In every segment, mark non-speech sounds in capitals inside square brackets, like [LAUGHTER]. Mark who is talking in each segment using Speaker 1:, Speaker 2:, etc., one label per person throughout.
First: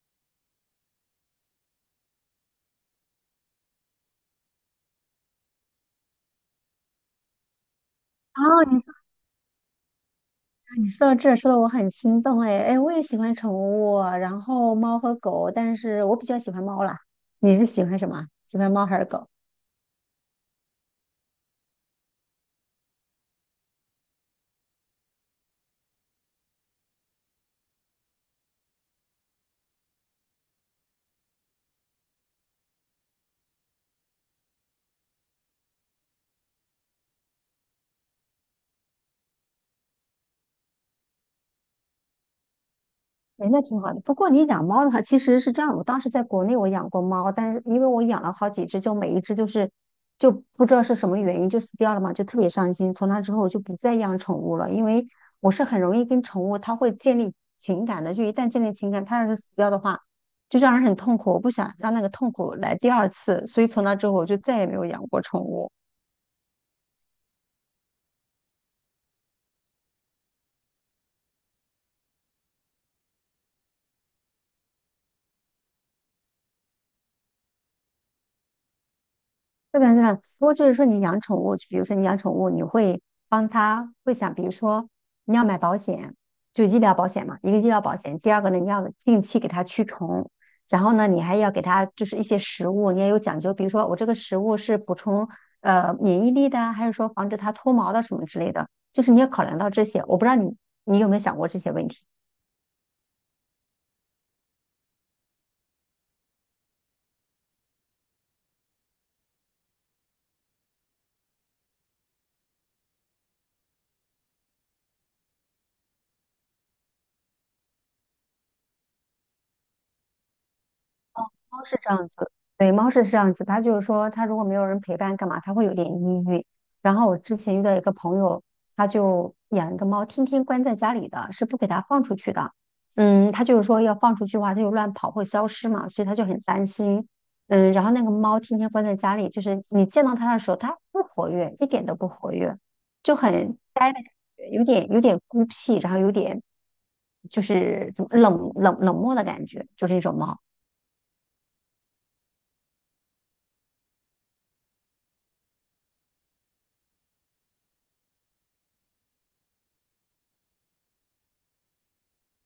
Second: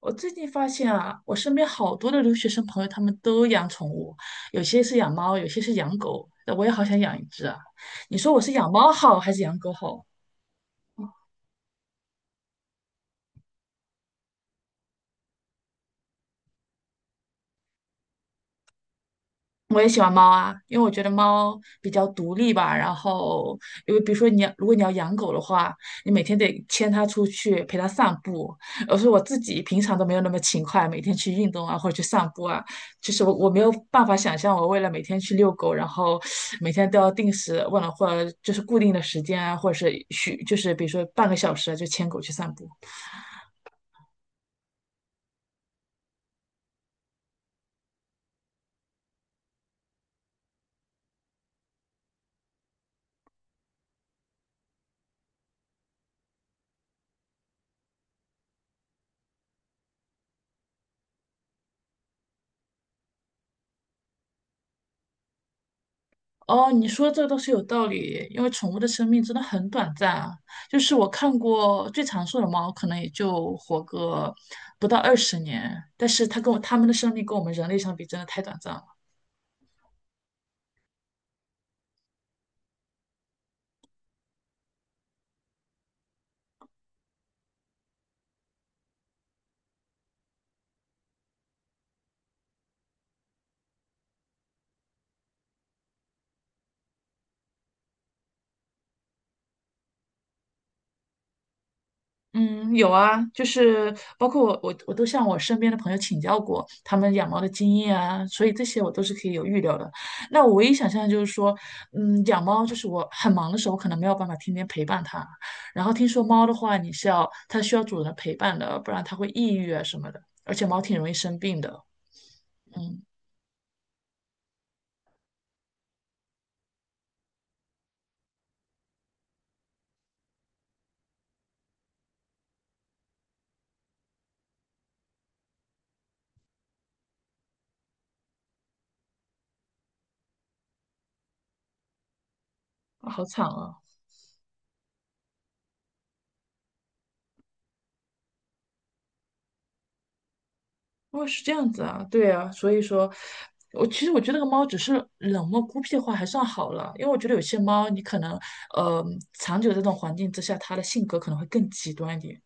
Speaker 1: 我最近发现啊，我身边好多的留学生朋友，他们都养宠物，有些是养猫，有些是养狗。我也好想养一只啊！你说我是
Speaker 2: 哦，
Speaker 1: 养
Speaker 2: 你
Speaker 1: 猫好还是养狗好？
Speaker 2: 你说到这儿说的我很心动哎哎，我也喜欢宠物，然后猫和狗，但是我比较喜欢猫啦。你是喜欢什么？喜欢猫还是狗？
Speaker 1: 我也喜欢猫啊，因为我觉得猫比较独立吧。然后，因为比如说你要，如果你要养狗的话，你每天得牵它出去陪它散步。而是我自己平常都没有那么勤快，每天去运动啊或者去散步啊，就是我没有办法想象我为了每天去遛狗，然后每天都要定时，忘了或者就是固定的时间啊，或者是许就是比如说半个小时啊就牵狗去散步。
Speaker 2: 哎，那挺好的。不过你养猫的话，其实是这样。我当时在国内我养过猫，但是因为我养了好几只，就每一只就不知道是什么原因就死掉了嘛，就特别伤心。从那之后我就不再养宠物了，因为我是很容易跟宠物它会建立情感的。就一旦建立情感，它要是死掉的话，就让人很痛苦。我不想让那个痛苦来第二次，所以从那之后我就再也没有养过宠物。
Speaker 1: 哦，你说的这个倒是有道理，因为宠物的生命真的很短暂啊。就是我看过最长寿的猫，可能也就活个不到20年，但是它跟我它们的生命跟我们人类相比，真的太短暂了。
Speaker 2: 这个呢，不过就是说你养宠物，比如说你养宠物，你会帮它会想，比如说你要买保险，就医疗保险嘛，一个医疗保险。第二个呢，你要定期给它驱虫，然后呢，你还要给它就是一些食物，你也有讲究，比如说我这个食物是补充免疫力的啊，还是说防止它脱毛的什么之类的，就是你要考量到这些。我不知道你有没有想过这些问题。
Speaker 1: 嗯，有啊，就是包括我，我都向我身边的朋友请教过他们养猫的经验啊，所以这些我都是可以有预料的。那我唯一想象的就是说，养猫就是我很忙的时候，可能没有办法天天陪伴它。然后听说猫的话，你是要它需要主人的陪伴的，不然它会抑郁啊什么的，而且猫挺容易生病
Speaker 2: 猫是
Speaker 1: 的。
Speaker 2: 这样子，对，猫
Speaker 1: 嗯，
Speaker 2: 是这样子。它就是说，它如果没有人陪伴，干嘛？它会有点抑郁。然后我之前遇到一个朋友，他就养一个猫，天天关在家里的，是不给它放出去的。嗯，他就是说要放出去的话，它就乱跑会消失嘛，所以他就很担心。嗯，然后那个猫天天关在家里，就是你见到它的时候，它不活跃，一点都不活跃，就
Speaker 1: 好惨
Speaker 2: 很
Speaker 1: 啊。
Speaker 2: 呆的感觉，有点孤僻，然后有点就是怎么冷漠的感觉，就是一种猫。
Speaker 1: 哦，是这样子啊，对啊，所以说，我其实我觉得那个猫只是冷漠孤僻的话还算好了，因为我觉得有些猫你可能，呃，长久这种环境之下，它的性格可能会更极端一点。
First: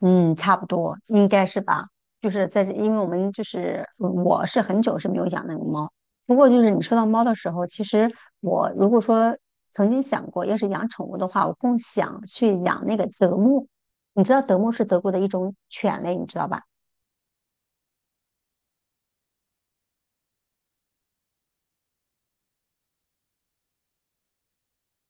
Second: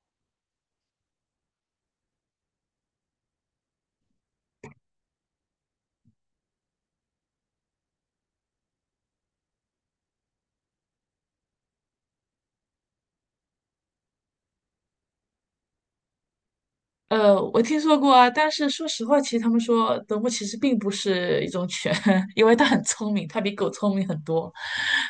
Speaker 2: 嗯，差不多应该是吧。就是在这，因为我们就是嗯我是很久是没有养那个猫。不过就是你说到猫的时候，其实我如果说曾经想过，要是养宠物的话，我更想去养那个德牧。你知道德牧是德国的一种犬类，你知道吧？
Speaker 1: 我听说过啊，但是说实话，其实他们说德牧其实并不是一种犬，[LAUGHS] 因为它很聪明，它比狗聪明很多。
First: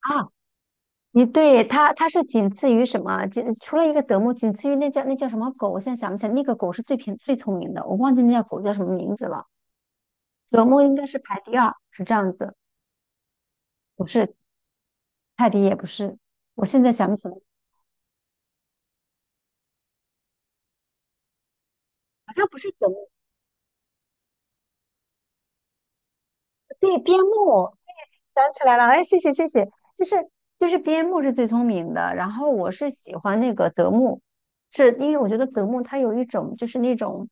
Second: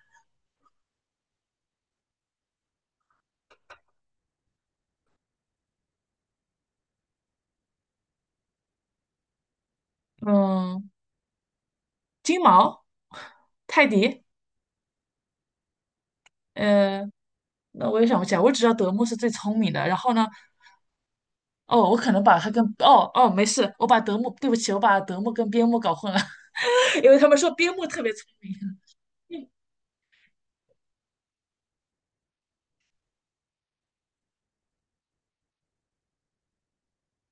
Speaker 2: 啊，你对它，它是仅次于什么？仅除了一个德牧，仅次于那叫那叫什么狗？我现在想不起来，那个狗是最偏最聪明的，我忘记那叫狗叫什么名字了。德牧
Speaker 1: 嗯，
Speaker 2: 应该是排第二，是这样
Speaker 1: 金
Speaker 2: 子。
Speaker 1: 毛、泰
Speaker 2: 不
Speaker 1: 迪，
Speaker 2: 是，泰迪也不是，我现在
Speaker 1: 呃，
Speaker 2: 想不起来，
Speaker 1: 那我也想不起来，我只知道德牧是最聪明的，然后呢？哦，我可能
Speaker 2: 好
Speaker 1: 把
Speaker 2: 像
Speaker 1: 它
Speaker 2: 不
Speaker 1: 跟
Speaker 2: 是德
Speaker 1: 哦
Speaker 2: 牧，
Speaker 1: 哦没事，我把德牧，对不起，我把德牧跟边牧搞混了，[LAUGHS]
Speaker 2: 对，
Speaker 1: 因为
Speaker 2: 边
Speaker 1: 他们说
Speaker 2: 牧，
Speaker 1: 边牧特别聪
Speaker 2: 想起来了，哎，谢谢谢
Speaker 1: 明，
Speaker 2: 谢，就是就是边牧是最聪明的，然后我是喜欢那个德牧，是因为我觉得德牧它有一种就是那种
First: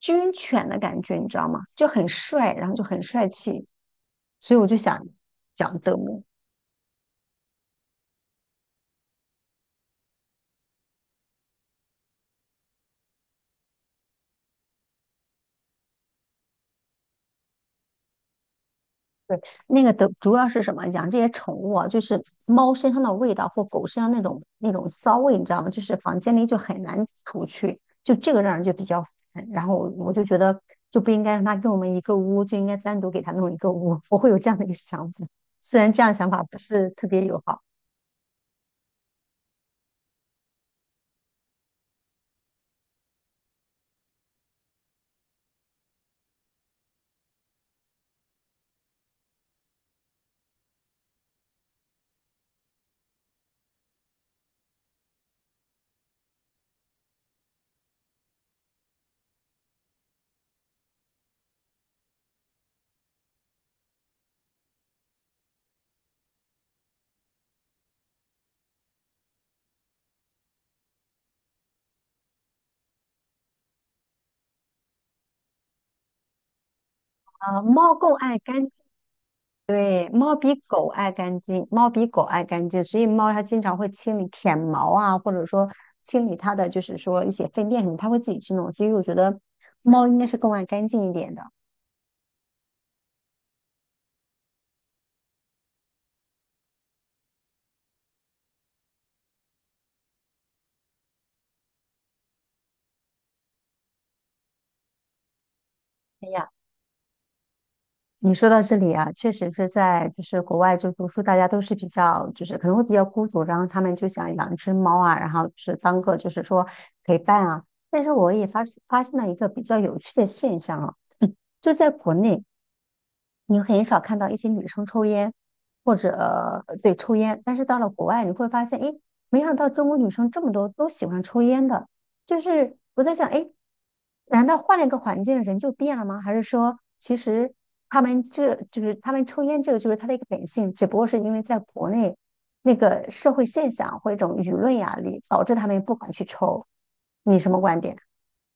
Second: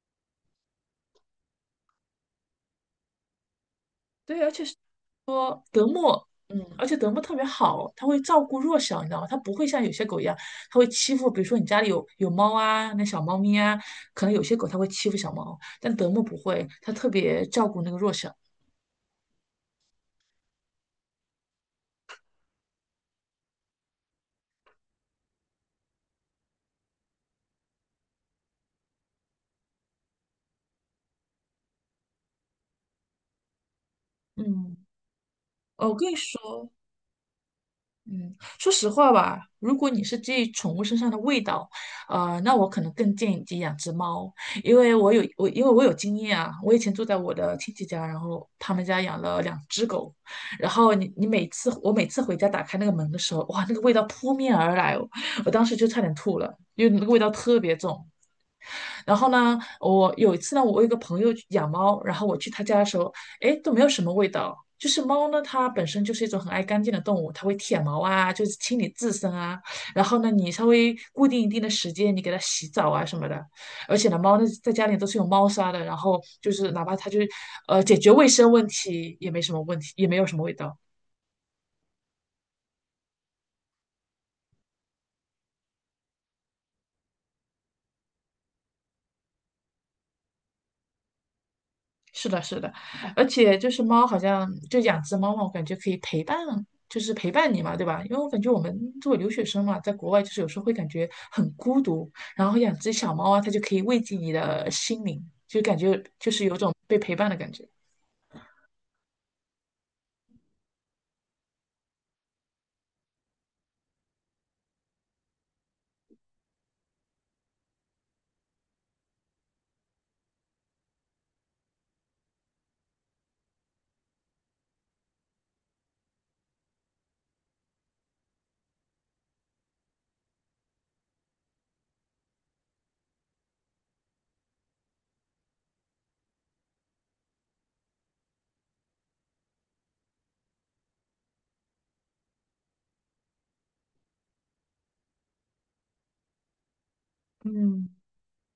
Speaker 2: 军犬的感觉，你知道吗？就很帅，然后就很帅气，
Speaker 1: 对，而
Speaker 2: 所以
Speaker 1: 且
Speaker 2: 我
Speaker 1: 是
Speaker 2: 就想
Speaker 1: 说
Speaker 2: 讲
Speaker 1: 德
Speaker 2: 德
Speaker 1: 牧，
Speaker 2: 牧。
Speaker 1: 嗯，而且德牧特别好，它会照顾弱小，你知道吗？它不会像有些狗一样，它会欺负，比如说你家里有猫啊，那小猫咪啊，可能有些狗它会欺负小猫，但德牧不会，它特别照顾那个弱小。
Speaker 2: 对，那个的主要是什么？养这些宠物啊，就是猫身上的味道或狗身上那种骚味，你知道吗？就是房间里就很难除去，就这个让人就比较烦。然后我就觉得就不应该让它跟我们一个屋，就应该单独给它弄一个屋。[LAUGHS] 我会有这样的一个
Speaker 1: 嗯，
Speaker 2: 想法，虽
Speaker 1: 哦
Speaker 2: 然
Speaker 1: 我
Speaker 2: 这
Speaker 1: 跟
Speaker 2: 样
Speaker 1: 你
Speaker 2: 想法不
Speaker 1: 说。
Speaker 2: 是特别友好
Speaker 1: 嗯，说实话吧，如果你是介意宠物身上的味道，那我可能更建议你养只猫，因为我有我因为我有经验啊，我以前住在我的亲戚家，然后他们家养了2只狗，然后你你每次我每次回家打开那个门的时候，哇，那个味道扑面而来哦，我当时就差点吐了，因为那个味道特别重，然后呢，我有一次呢，我有一个朋友养猫，然后我去他家的时候，哎，都没有什么味道。就是猫呢，它本身就是一种很爱干净的动物，它会舔毛啊，就是清理自身啊。然后呢，你稍微固定一定的时间，你给它洗澡啊什么的。而且呢，猫呢在家里都是有猫砂的，然后就是哪怕它就是
Speaker 2: 啊。猫
Speaker 1: 解决
Speaker 2: 更
Speaker 1: 卫
Speaker 2: 爱
Speaker 1: 生问
Speaker 2: 干，
Speaker 1: 题也没什么问题，也
Speaker 2: 对，
Speaker 1: 没有什
Speaker 2: 猫
Speaker 1: 么味
Speaker 2: 比
Speaker 1: 道。
Speaker 2: 狗爱干净，猫比狗爱干净，所以猫它经常会清理舔毛啊，或者说清理它的就是说一些粪便什么，它会自己去弄。所以我觉得猫应该是更爱干净一点的。
Speaker 1: 是的，是的，而且就是猫，好像就养只猫嘛，我感觉可以陪伴，就是陪伴你嘛，对吧？因为我感觉我们作为留学生嘛，在国外就是有时候会感觉很孤独，然后养只小猫啊，它就可以慰藉你的心灵，就感觉
Speaker 2: 哎
Speaker 1: 就是
Speaker 2: 呀，
Speaker 1: 有种被陪伴的感觉。
Speaker 2: 你说到这里啊，确实是在就是国外就读书，大家都是比较就是可能会比较孤独，然后他们就想养一只猫啊，然后就是当个就是说陪伴啊。但是我也发现了一个比较有趣的现象啊，就在国内。你很少看到一些女生抽烟，或者对抽烟，但是到了国外，你会发现，诶，没想到中国女生这么多都喜欢抽烟的。就是我在想，诶，难道换了一个环境人就变了吗？还是说，其实他们这就是他们抽烟这个就是他的一个本性，只不过是因为在国内那个社会现象或一种舆论压力，导致他们不敢去抽。你什么观
Speaker 1: 嗯。
Speaker 2: 点？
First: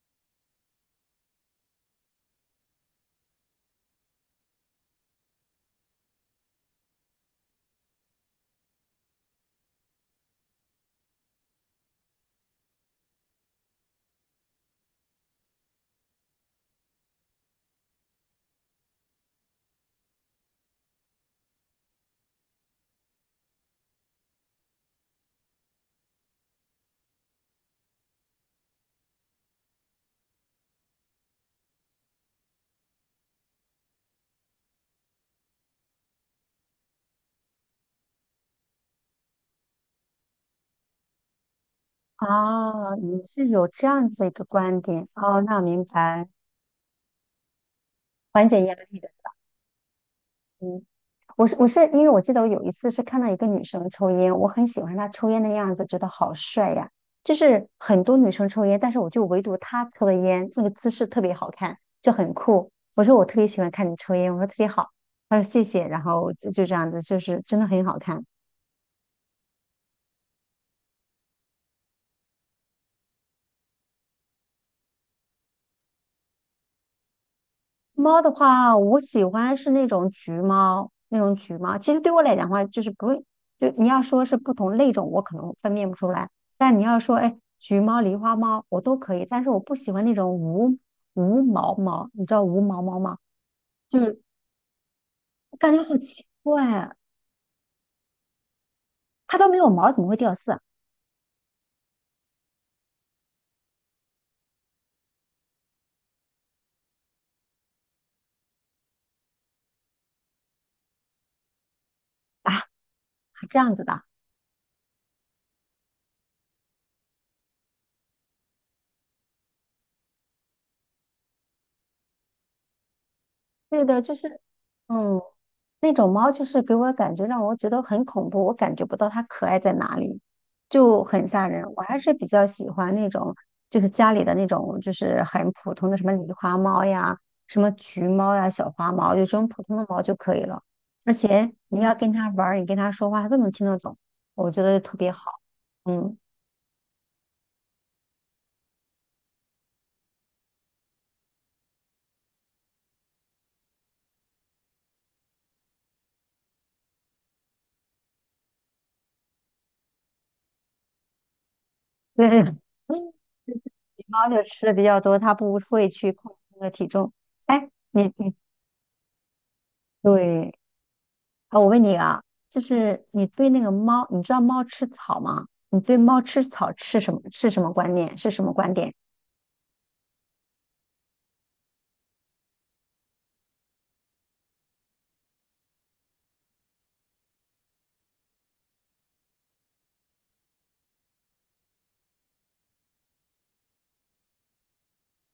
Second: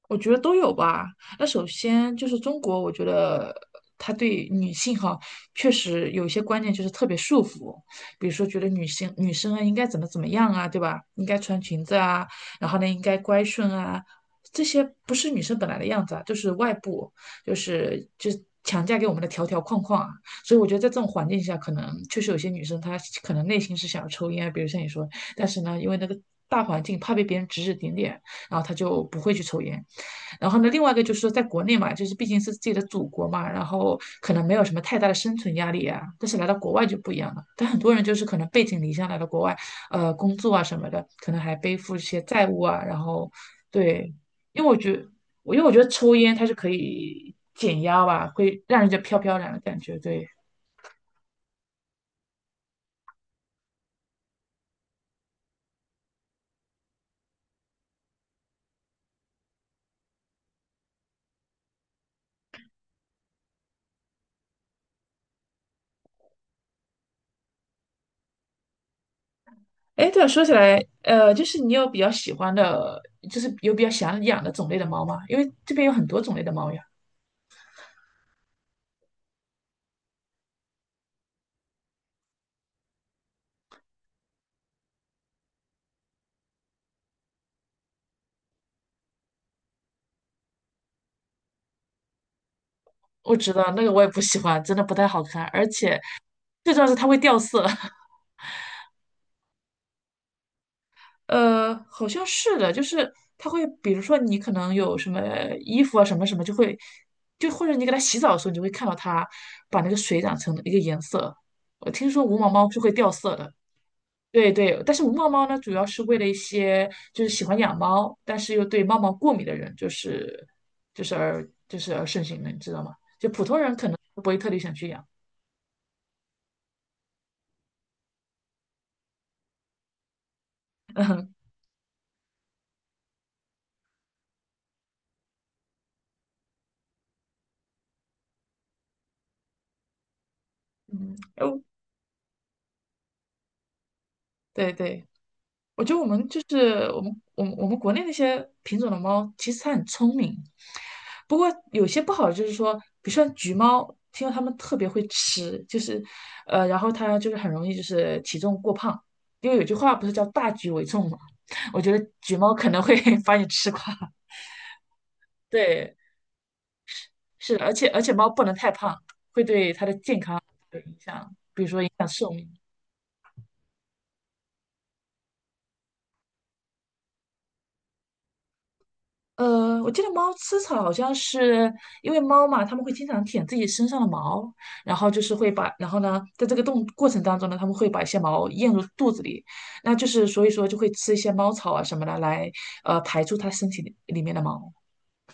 Speaker 1: 我觉得都有吧。那首先就是中国，我觉得他对女性哈，确实有一些观念就是特别束缚，比如说觉得女性女生啊应该怎么怎么样啊，对吧？应该穿裙子啊，然后呢应该乖顺啊，这些不是女生本来的样子啊，就是外部，就是强加给我们的条条框框啊。所以我觉得在这种环境下，可能确实有些女生她可能内心是想要抽烟啊比如像你说，但是呢，因为那个大环境怕被别人指指点点，然后她就不会去抽烟。然后呢，另外一个就是说，在国内嘛，就是毕竟是自己的祖国嘛，然后可能没有什么太大的生存压力啊。但是来到国外就不一样了，但很多人就是可能背井离乡来到国外，工作啊什么的，可能还背负一些债务啊。
Speaker 2: 哦，
Speaker 1: 然
Speaker 2: 你
Speaker 1: 后，
Speaker 2: 是有这样
Speaker 1: 对，
Speaker 2: 子的一个
Speaker 1: 因为我
Speaker 2: 观
Speaker 1: 觉得，
Speaker 2: 点哦，
Speaker 1: 我
Speaker 2: 那
Speaker 1: 因
Speaker 2: 我
Speaker 1: 为我觉
Speaker 2: 明
Speaker 1: 得抽
Speaker 2: 白。
Speaker 1: 烟它是可以减压吧，
Speaker 2: 缓
Speaker 1: 会
Speaker 2: 解压
Speaker 1: 让人家
Speaker 2: 力的。
Speaker 1: 飘飘然的感觉。对，
Speaker 2: 嗯，我是因为我记得我有一次是看到一个女生抽烟，我很喜欢她抽烟的样子，觉得好帅呀。就是很多女生抽烟，但是我就唯独她抽的烟那个姿势特别好看，就很酷。我说我特别喜欢看你抽烟，我说特别好。她说谢谢，然后就这样子，就是真的很好看。
Speaker 1: 哎，对了，说起来，就是你有比较喜欢的，就是有比较想养的种类的猫吗？因为这边有很多种类的猫呀。
Speaker 2: 猫的话，我喜欢是那种橘猫，那种橘猫。其实对我来讲的话，就是不会，就你要说是不同类种，我可能分辨不出来。但你要说，哎，橘猫、狸花猫，我都可以。但是我不喜欢那种无毛猫，你知道无毛猫吗？
Speaker 1: 我知道那个
Speaker 2: 就
Speaker 1: 我也不
Speaker 2: 是
Speaker 1: 喜欢，真的不太好看，而
Speaker 2: 感觉好
Speaker 1: 且
Speaker 2: 奇怪
Speaker 1: 最重要
Speaker 2: 啊，
Speaker 1: 是它会掉色。[LAUGHS]
Speaker 2: 它都没有毛，怎么会掉色
Speaker 1: 好像是的，就是它会，比如说你可能有什么衣服啊，什么什么，就会，就或者你给它洗澡的时候，你就会看到它把那个水染成一个颜色。我听说无毛
Speaker 2: 啊？啊
Speaker 1: 猫是会掉色的，
Speaker 2: 这样子的。
Speaker 1: 对对，但是无毛猫呢，主要是为了一些就是喜欢养猫，但是又对猫毛过敏的人，就是就是而就是而盛行的，你知道吗？就普通人
Speaker 2: 对
Speaker 1: 可能
Speaker 2: 的，就
Speaker 1: 不会
Speaker 2: 是，
Speaker 1: 特别想去养。
Speaker 2: 嗯，那种猫就是给我感觉让我觉得很恐怖，我感觉不到它可爱在哪里，就很吓
Speaker 1: [LAUGHS]
Speaker 2: 人。我还是比较喜欢那种，就是家里的那种，就是很普通的什么狸花猫呀、什么橘猫呀、小花猫，就这种普通的猫就可以了。而
Speaker 1: 嗯，
Speaker 2: 且
Speaker 1: 哦。
Speaker 2: 你要跟它玩儿，你跟它说话，它都能听得懂，我觉
Speaker 1: 对
Speaker 2: 得特
Speaker 1: 对，
Speaker 2: 别好。
Speaker 1: 我觉得我
Speaker 2: 嗯，
Speaker 1: 们就是我们我们我们国内那些品种的猫，其实它很聪明，不过有些不好的就是说，比如说橘猫，听说它们特别会吃，就是然后它就是很容易就是体重过胖，因为有句话不是叫大局为重嘛，[LAUGHS] 我觉得
Speaker 2: 对，
Speaker 1: 橘
Speaker 2: [LAUGHS]
Speaker 1: 猫可能会 [LAUGHS] 把你
Speaker 2: 就是
Speaker 1: 吃垮。
Speaker 2: 橘猫就吃的比较多，它
Speaker 1: [LAUGHS]
Speaker 2: 不会
Speaker 1: 对，
Speaker 2: 去控制那个体重。
Speaker 1: 是的
Speaker 2: 哎，
Speaker 1: 而且
Speaker 2: 你
Speaker 1: 猫
Speaker 2: 你
Speaker 1: 不能太胖，
Speaker 2: 对。
Speaker 1: 有影响。
Speaker 2: 啊，我问你啊，
Speaker 1: 寿命。
Speaker 2: 就是你对那个猫，你知道猫吃草吗？你对猫吃草吃什么是什么观念？是什么观点？
Speaker 1: 我记得猫吃草好像是因为猫嘛，它们会经常舔自己身上的毛，然后就是会把，然后呢，在这个动过程当中呢，它们会把一些毛咽入肚子里，那就是所以说就会吃一些猫草啊什么的来，排出它身体里面的毛。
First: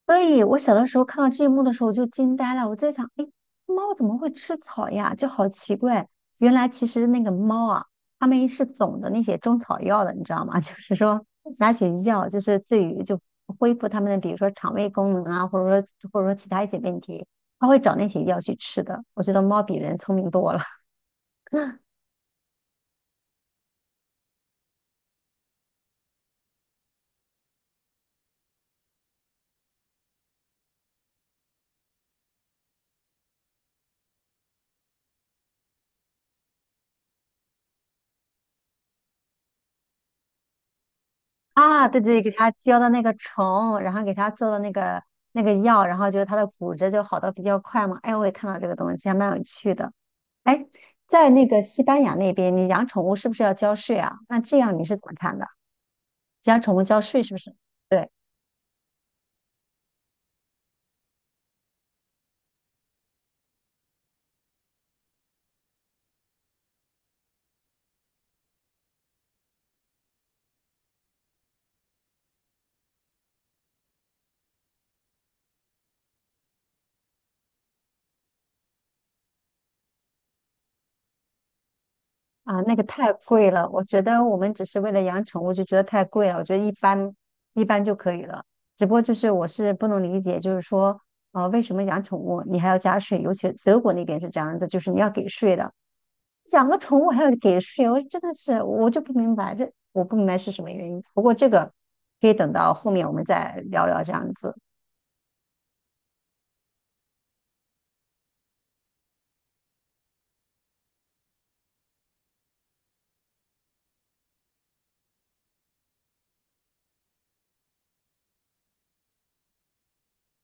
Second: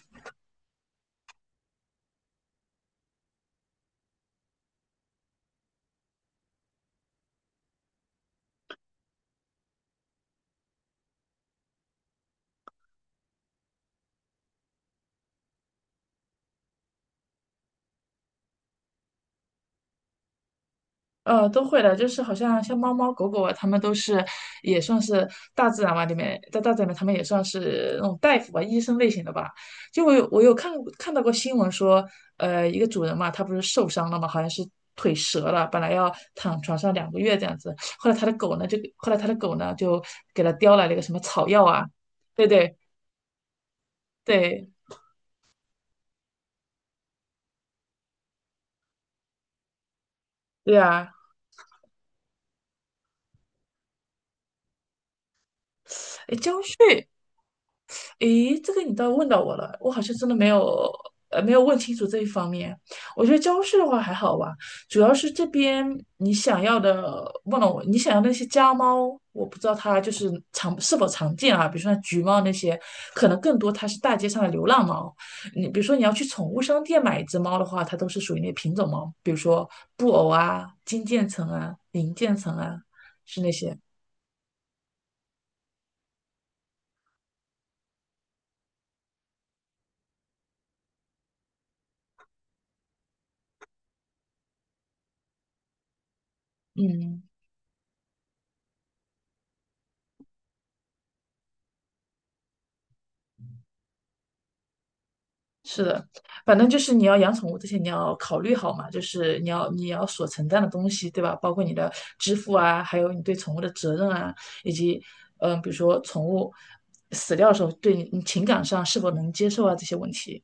Speaker 2: 所以我小的时候看到这一幕的时候，我就惊呆了。我在想，哎，猫怎么会吃草呀？就好奇怪。原来其实那个猫啊，它们是懂得那些中草药的，你知道吗？[LAUGHS] 就是说拿起药，就是对于就恢复它们的，比如说肠胃功能啊，或者说其他一些问题，它会找那些药去吃的。我觉得猫比人聪明多了。[LAUGHS]
Speaker 1: 都会的，就是好像像猫猫狗狗啊，它们都是也算是大自然吧，里面在大自然里面，它们也算是那种大夫吧，医生类型的吧。就我有看到过新闻说，一个主人嘛，他不是受伤了嘛，好像是腿折了，本来要躺床上2个月这样子，后来他的狗呢就给他叼来了一个什么草药啊，
Speaker 2: 啊，对对，给
Speaker 1: 对
Speaker 2: 他
Speaker 1: 对
Speaker 2: 浇的那个虫，然后给他做的
Speaker 1: 对
Speaker 2: 那个药，然后就是他的骨折就好的比较快嘛。哎，我也看到这个东西，还蛮有趣的。哎，
Speaker 1: 对啊，
Speaker 2: 在那个西班牙那边，你养宠物是不是要交税啊？那这样你是怎么看的？
Speaker 1: 哎，交
Speaker 2: 养宠物交
Speaker 1: 税
Speaker 2: 税是不是？对
Speaker 1: 诶，这个你倒问到我了，我好像真的没有，没有问清楚这一方面。我觉得教室的话还好吧，主要是这边你想要的，问了我，你想要那些家猫，我不知道它就是常是否常见啊，比如说像橘猫那些，可能更多它是大街上的流浪猫。你比如说你要去宠物商店买一只猫的话，它都是属于那品种猫，比如说布偶啊、金渐层啊、银渐层
Speaker 2: 啊，那
Speaker 1: 啊，
Speaker 2: 个太
Speaker 1: 是那
Speaker 2: 贵了，
Speaker 1: 些，
Speaker 2: 我觉得我们只是为了养宠物就觉得太贵了，我觉得一般就可以了。只不过就是我是不能理解，就是说为什么养宠物你还要加税？尤其德国那边是这样的，就是你要给税的。养个宠物
Speaker 1: 嗯。
Speaker 2: 还要给税，我真的是我就不明白这我不明白是什么原因。不过这个可以等到后面我们再聊聊这样子。
Speaker 1: 是的，反正就是你要养宠物之前，你要考虑好嘛，就是你要所承担的东西，对吧？包括你的支付啊，还有你对宠物的责任啊，以及比如说宠物死掉的时候，对你情感上是否能接受啊这些问题。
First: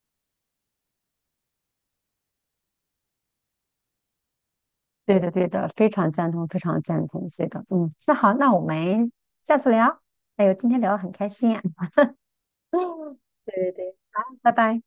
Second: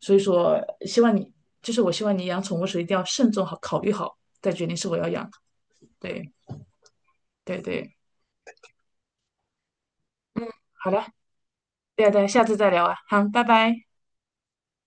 Speaker 1: 所以说，希望你就是我希望你养宠物时一定要慎重好考虑好，再决定是否要
Speaker 2: 对
Speaker 1: 养。
Speaker 2: 的，对的，非常赞
Speaker 1: 对
Speaker 2: 同，非常赞同。对
Speaker 1: 对
Speaker 2: 的，嗯，
Speaker 1: 对，
Speaker 2: 那好，那我们下次聊。哎呦，今天
Speaker 1: 好
Speaker 2: 聊得
Speaker 1: 的，
Speaker 2: 很开心啊。[LAUGHS]
Speaker 1: 对对，下次再聊啊，
Speaker 2: 嗯，
Speaker 1: 好，拜
Speaker 2: 对对
Speaker 1: 拜。
Speaker 2: 对，好，拜拜。